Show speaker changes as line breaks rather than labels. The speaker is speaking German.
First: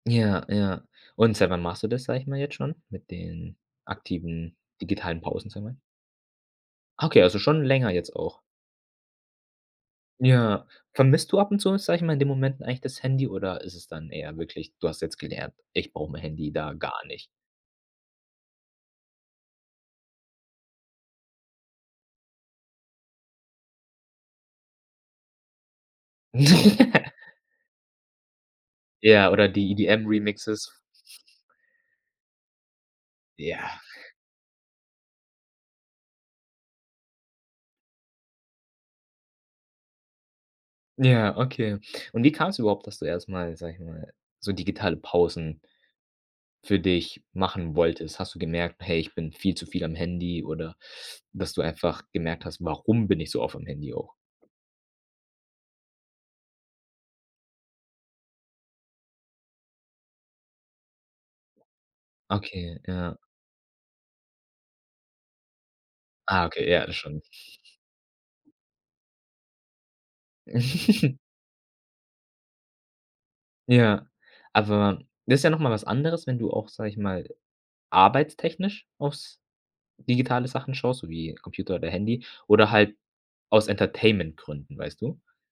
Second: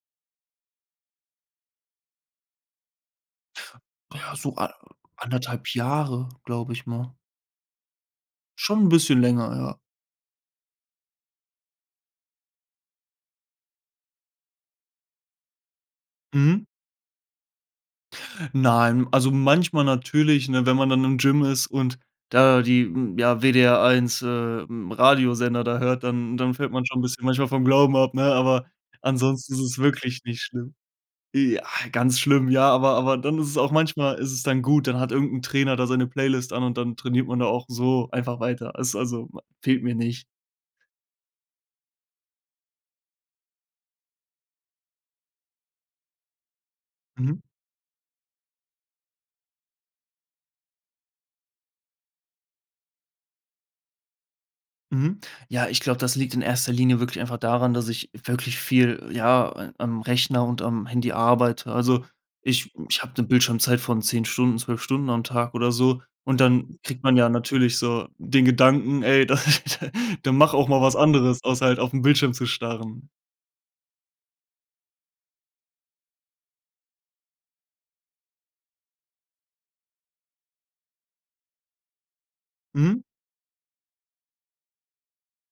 Ja, ja. Und seit wann machst du das, sage ich mal, jetzt schon mit den
Ja,
aktiven
so an
digitalen Pausen, sage
1,5
ich mal?
Jahre, glaube ich mal.
Okay, also schon länger jetzt auch.
Schon 'n bisschen länger, ja.
Ja, vermisst du ab und zu was, sage ich mal, in den Momenten eigentlich das Handy oder ist es dann eher wirklich: „Du hast jetzt gelernt, ich brauche mein Handy
Mhm.
da gar nicht?”
Nein, also, manchmal natürlich, ne, wenn man dann im Gym ist und da die n ja, WDR 1, äh, hm, Radiosender da hört, dann dann fällt man schon bisschen manchmal vom Glauben ab, ne? Aber
Ja, oder
ansonsten ist
die
es
die,
wirklich nicht schlimm.
M-Remixes.
E a ganz schlimm, ja, aber aber dann ist es auch
Ja.
manchmal ist es dann gut, dann hat irgend 'n Trainer da seine Playlist an und dann trainiert man da auch so einfach weiter. Es also fehlt mir nicht.
Ja, okay. Und wie kam's überhaupt, dass du erst mal, sage ich mal, so digitale Pausen für dich
Mhm.
machen wolltest? Hast du gemerkt: „Hey, ich bin viel zu viel am Handy“ oder dass du einfach gemerkt hast: „Warum bin ich so oft am Handy auch?“
Mhm, ja, ich glaube, das liegt in erster Linie wirklich einfach daran, dass ich wirklich viel, ja, äh, am Rechner und am Handy arbeite. Also, ich
Okay,
ich
ja.
habe 'ne Bildschirmzeit von 10 Stunden, 12 Stunden am Tag oder so, und
Ah, okay,
dann
ja, das
kriegt man
schon.
ja natürlich so den Gedanken: „Ey, da dann mach auch mal was anderes, außer halt auf 'n Bildschirm zu starren.”
Ja, aber das ist ja noch mal was anderes, wenn du auch, sage ich mal, arbeitstechnisch aufs digitale Sachen schaust, so wie Computer oder Handy oder halt
Mhm.
aus Entertainmentgründen, weißt du?